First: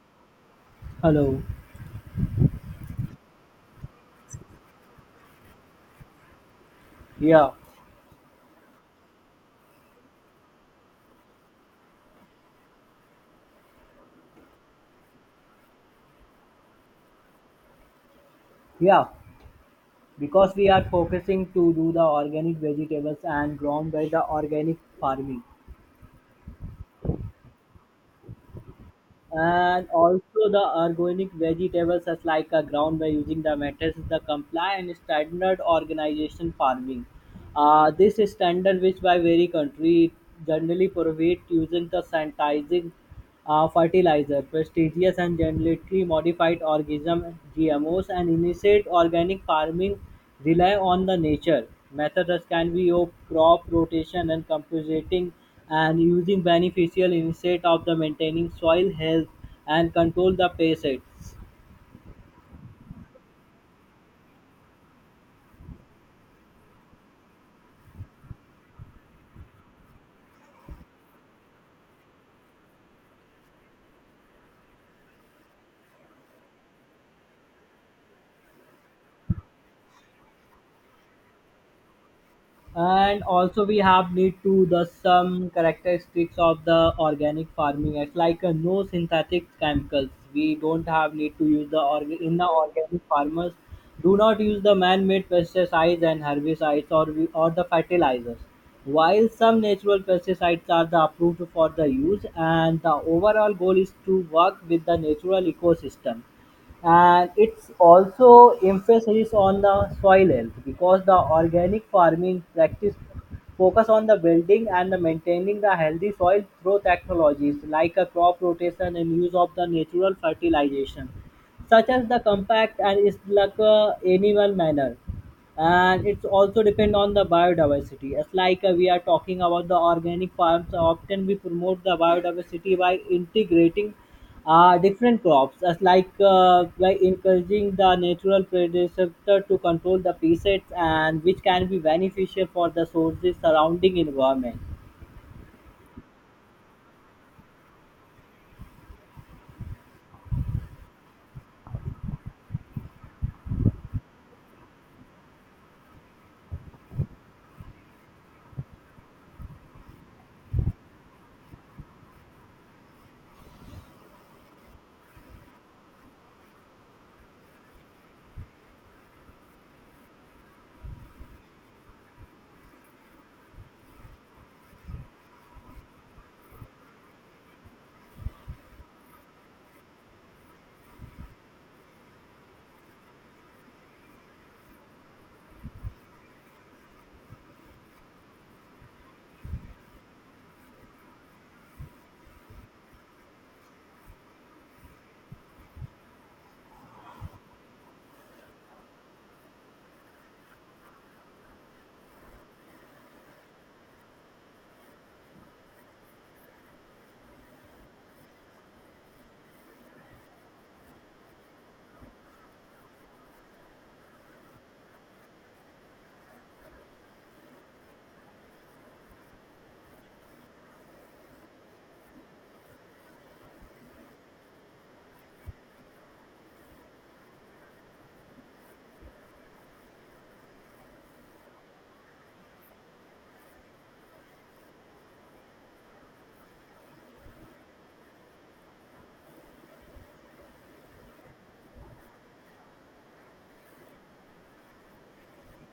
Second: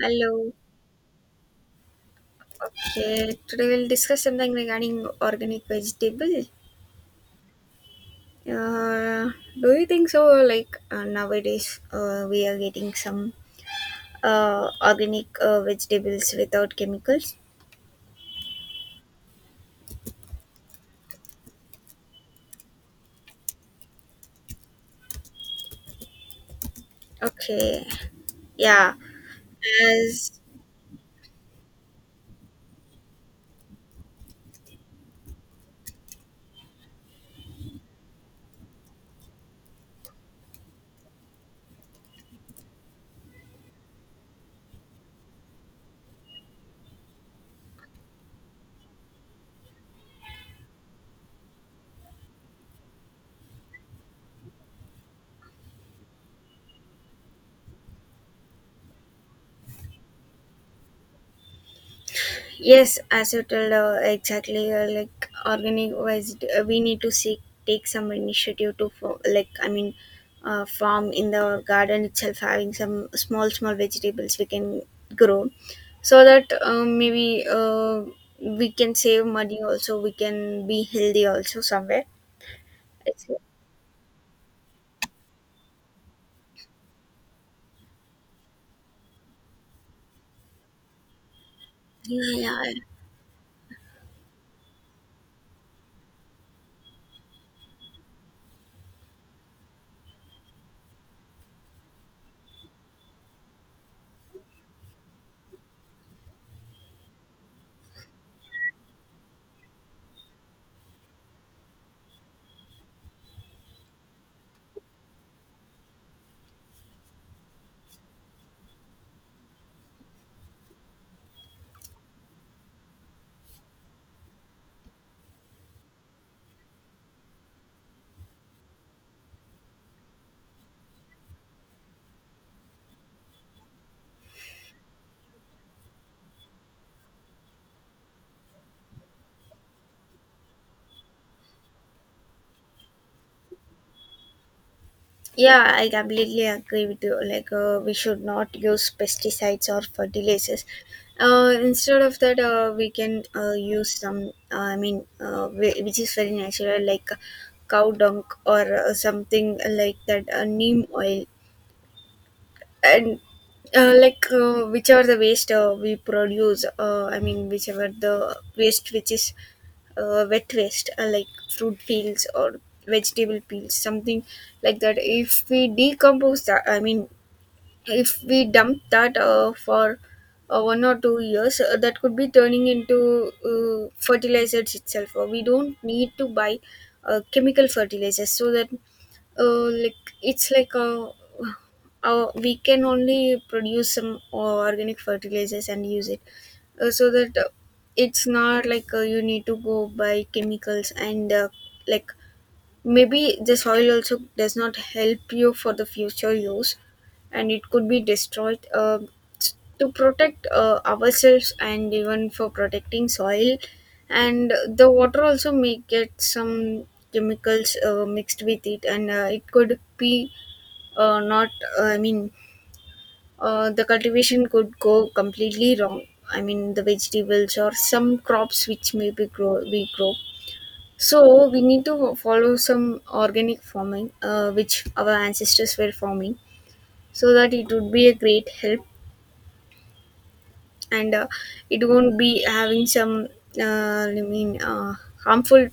Hello. Hello. Okay, today we'll discuss something regarding organic vegetable. Yeah. Uh, do you think so? Like nowadays, we are getting some organic vegetables without chemicals. Yeah, because we are focusing to do the organic vegetables and grown by the organic farming. Okay, yeah. And As also the organic vegetables as like a ground by using the methods the compliant standard organization farming. This standard which by very country generally provide using the sanitizing fertilizer, prestigious and genetically modified organism GMOs, and initiate organic farming rely on the nature. Methods can be of crop rotation and compositing and using beneficial instead of the maintaining soil health and control the pests. Yes, as you told exactly, like organized, we need to seek take some initiative to form, like I mean, farm in the garden itself, having some small small vegetables we can grow, so that maybe we can save money. Also, we can be healthy also somewhere. And It's, also we have need to the some characteristics of the organic farming, it's like no synthetic chemicals. We don't have need to use the yeah, in the yeah. organic farmers do not use the man-made pesticides and herbicides or the fertilizers, while some natural pesticides are the approved for the use and the overall goal is to work with the natural ecosystem. And it's also emphasis on the soil health, because the organic farming practice focus on the building and the maintaining the healthy soil through technologies like a crop rotation and use of the natural fertilization such as the compact and is like a animal manner. And it's also depend on the biodiversity. As like we are talking about the organic farms, often we promote the biodiversity by integrating different crops, as like by encouraging the natural predator to control the pests, and which can be beneficial for the sources surrounding environment. Yeah, I completely agree with you. Like, we should not use pesticides or fertilizers. Instead of that, we can use some, which is very natural, like cow dung or something like that, neem oil, and like whichever the waste we produce, I mean, whichever the waste which is wet waste like fruit peels or vegetable peels something like that. If we decompose that, I mean, if we dump that for 1 or 2 years, that could be turning into fertilizers itself, or we don't need to buy chemical fertilizers, so that like it's like we can only produce some organic fertilizers and use it, so that it's not like you need to go buy chemicals. And like maybe the soil also does not help you for the future use, and it could be destroyed. S- to protect ourselves, and even for protecting soil, and the water also may get some chemicals mixed with it. And it could be not I mean the cultivation could go completely wrong, I mean the vegetables or some crops which may be grow we grow. So we need to follow some organic farming, which our ancestors were farming, so that it would be a great help. And it won't be having some, uh, I mean, uh, harmful,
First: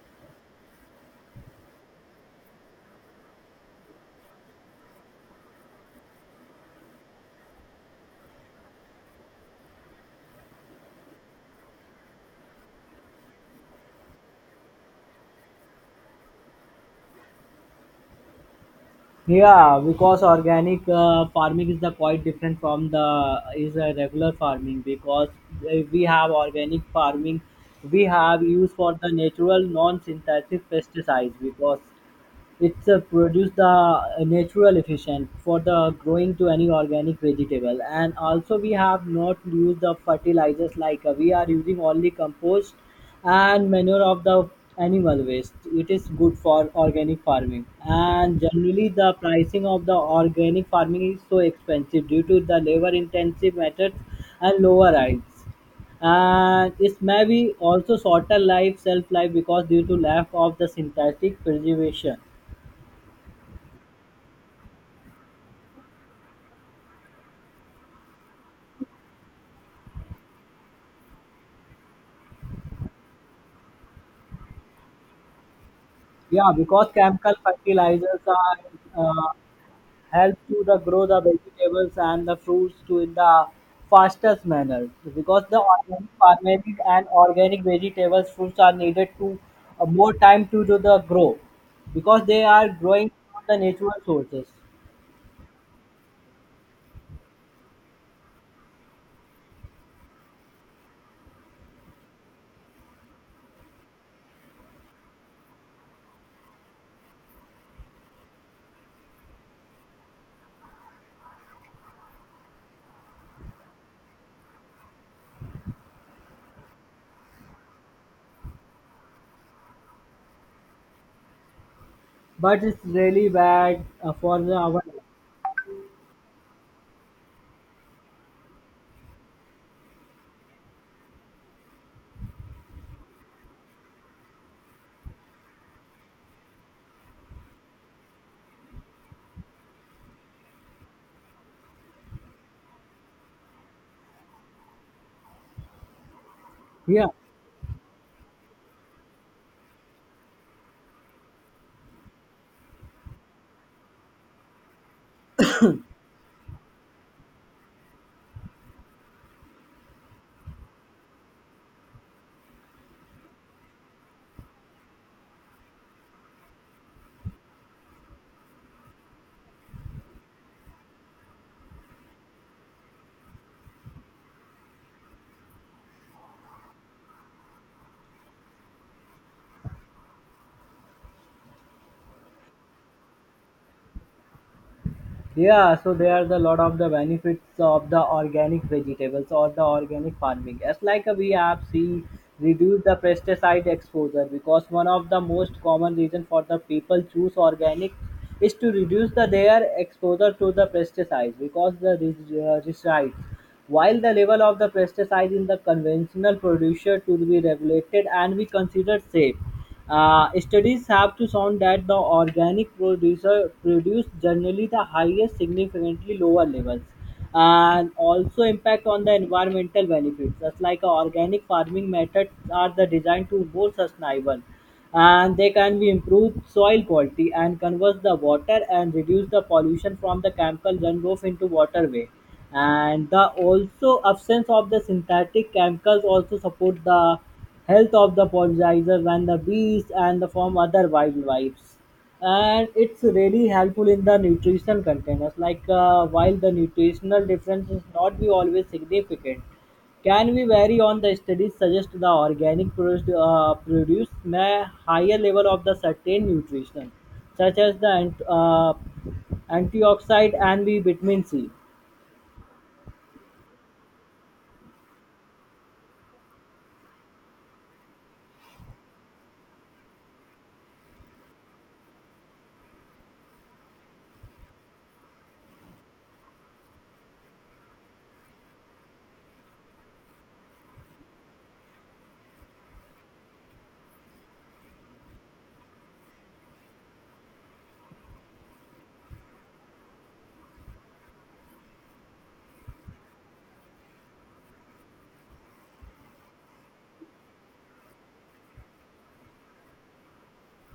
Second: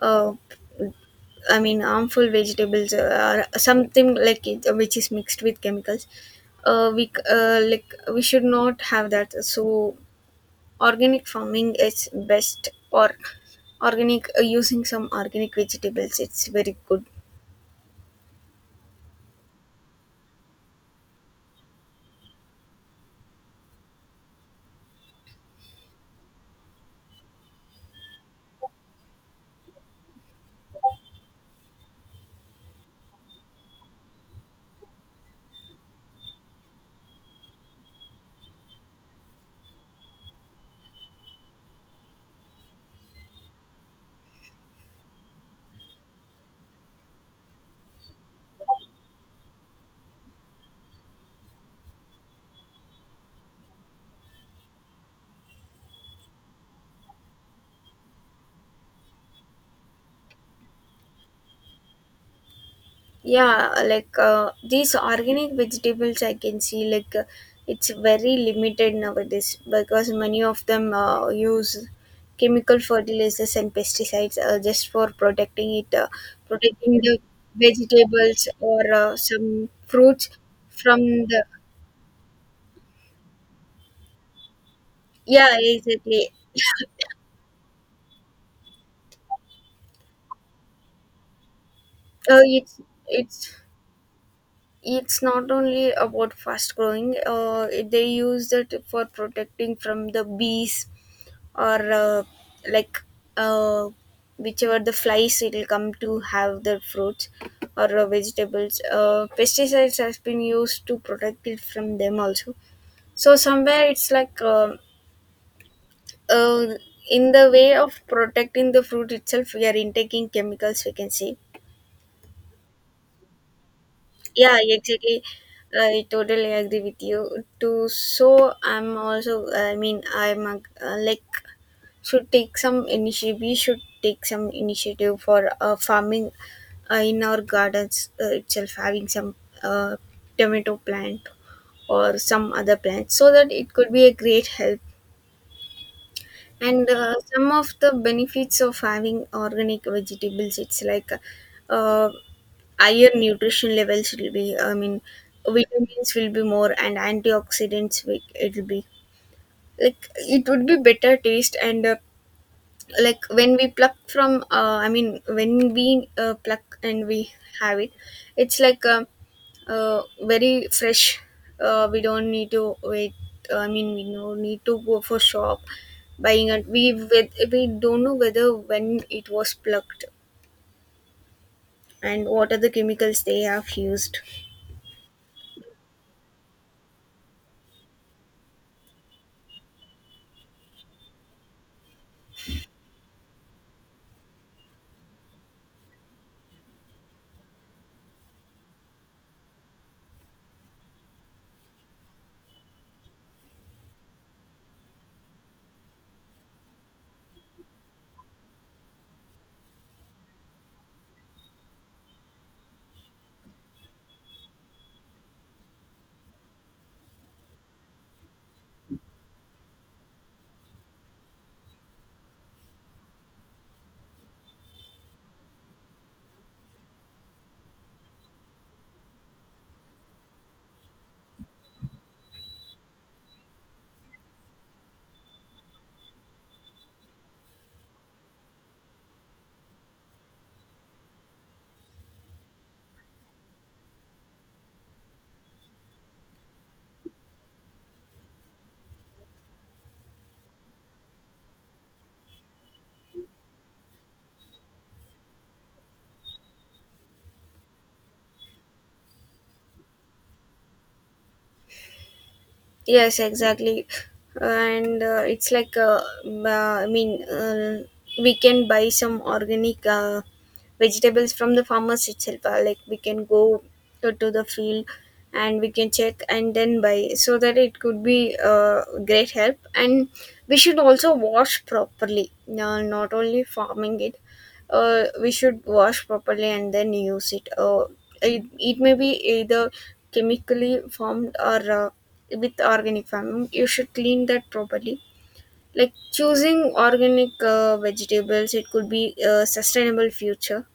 uh, I mean, harmful vegetables or something like it, which is mixed with chemicals. Like we should not have that. So organic farming is best, or organic using some organic vegetables. It's very good. Yeah, because organic farming is the quite different from the is a regular farming. Because we have organic farming, we have use for the natural non-synthetic pesticides, because it's produce the natural efficient for the growing to any organic vegetable. And also we have not used the fertilizers, like we are using only compost and manure of the animal waste. It is good for organic farming. And generally the pricing of the organic farming is so expensive due to the labor intensive methods and lower yields, and it may be also shorter life shelf life because due to lack of the synthetic preservation. Yeah, like these organic vegetables I can see like it's very limited nowadays because many of them use chemical fertilizers and pesticides just for protecting it, Yeah, because protecting the chemical fertilizers vegetables are or some fruits help to the from grow the the. vegetables and the fruits to in the fastest manner. Because Yeah, the organic, exactly. organic and organic vegetables fruits are needed to more time to do the grow, because Uh, they are it's growing from it's the natural sources. it's not only about fast growing. They use it for protecting from the bees, or like, uh, whichever the flies it will come to have the fruits or vegetables, pesticides has been used to protect it from them also. So somewhere it's like uh, in the way of protecting the fruit itself, we are intaking chemicals, we can say. But it's really bad for the Yeah, our exactly. I totally agree with you too. So I'm also, I mean, I'm like, should take some initiative. We should take some initiative for farming in our gardens itself, having some uh, tomato plant or some other plant, so that it could be a great help. And yeah. Some of the benefits of having organic vegetables, it's like uh, higher nutrition levels will be, I mean, vitamins will be more, and it will be like, it would be better taste. And like when we pluck from, I mean, when we pluck and we have it, it's like very fresh. We don't need to wait. I mean, we no need to go for shop buying it. We don't know whether when it was plucked and what are the chemicals they have used. Yeah, so there are the lot of the benefits of the organic vegetables or the organic farming. As like we have seen, reduce the pesticide exposure, because one of the most common reason for the people choose organic is to reduce the their exposure to the pesticides, because the resides. While the level of the pesticide in the conventional producer to be regulated and be considered safe, studies have to shown that the organic producer produce generally the highest significantly lower levels. And also impact on the environmental benefits, just like organic farming methods are the designed to more sustainable, and they can be improved soil quality and convert the water and reduce the pollution from the chemical runoff into waterway. And the also absence of the synthetic chemicals also support the health of the pollinizer, when the bees and the from other wildlife. And it's really helpful in the nutritional containers, like while the nutritional difference is not be always significant, can be vary on the studies suggest the organic produce may higher level of the certain nutrition, such as the antioxidant and the vitamin C. Yes, exactly. And it's like uh, i mean uh, we can buy some organic vegetables from the farmers itself. Like, we can go to the field and we can check and then buy, so that it could be great help. And we should also wash properly. Not only farming it, we should wash properly and then use it. It may be either chemically formed or with organic farming. You should clean that properly. Like choosing organic vegetables, it could be a sustainable future.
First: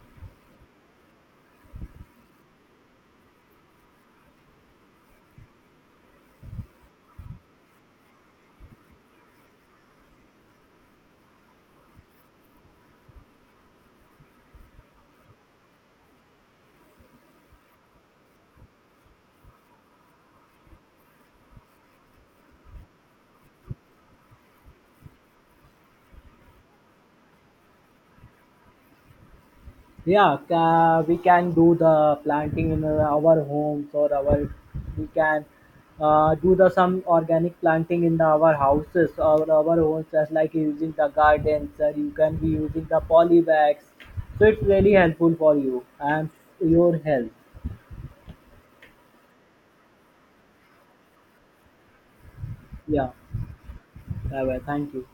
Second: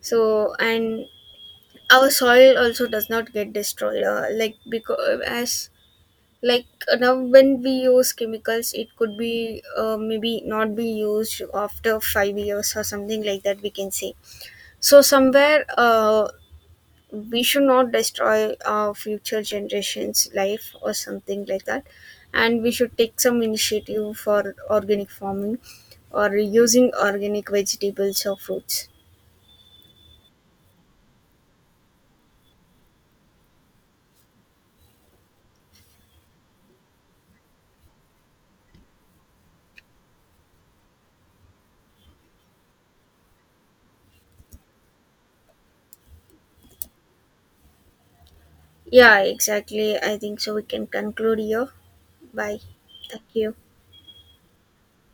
So, and our soil also does not get destroyed, like, because as like now when we use chemicals, it could be maybe not be used after 5 years or something like that, we can say. So somewhere, we should not destroy our future generations life or something like that, and we should take some initiative for organic farming or using organic vegetables or fruits. Yeah, we can do the planting in our homes or our we can do the some organic planting in the, our houses or our homes, just like using the gardens or you can be using the polybags. So it's really helpful for you and your health. Yeah, exactly. I think so. We can conclude here. Bye. Yeah, Thank you. bye bye. Thank you.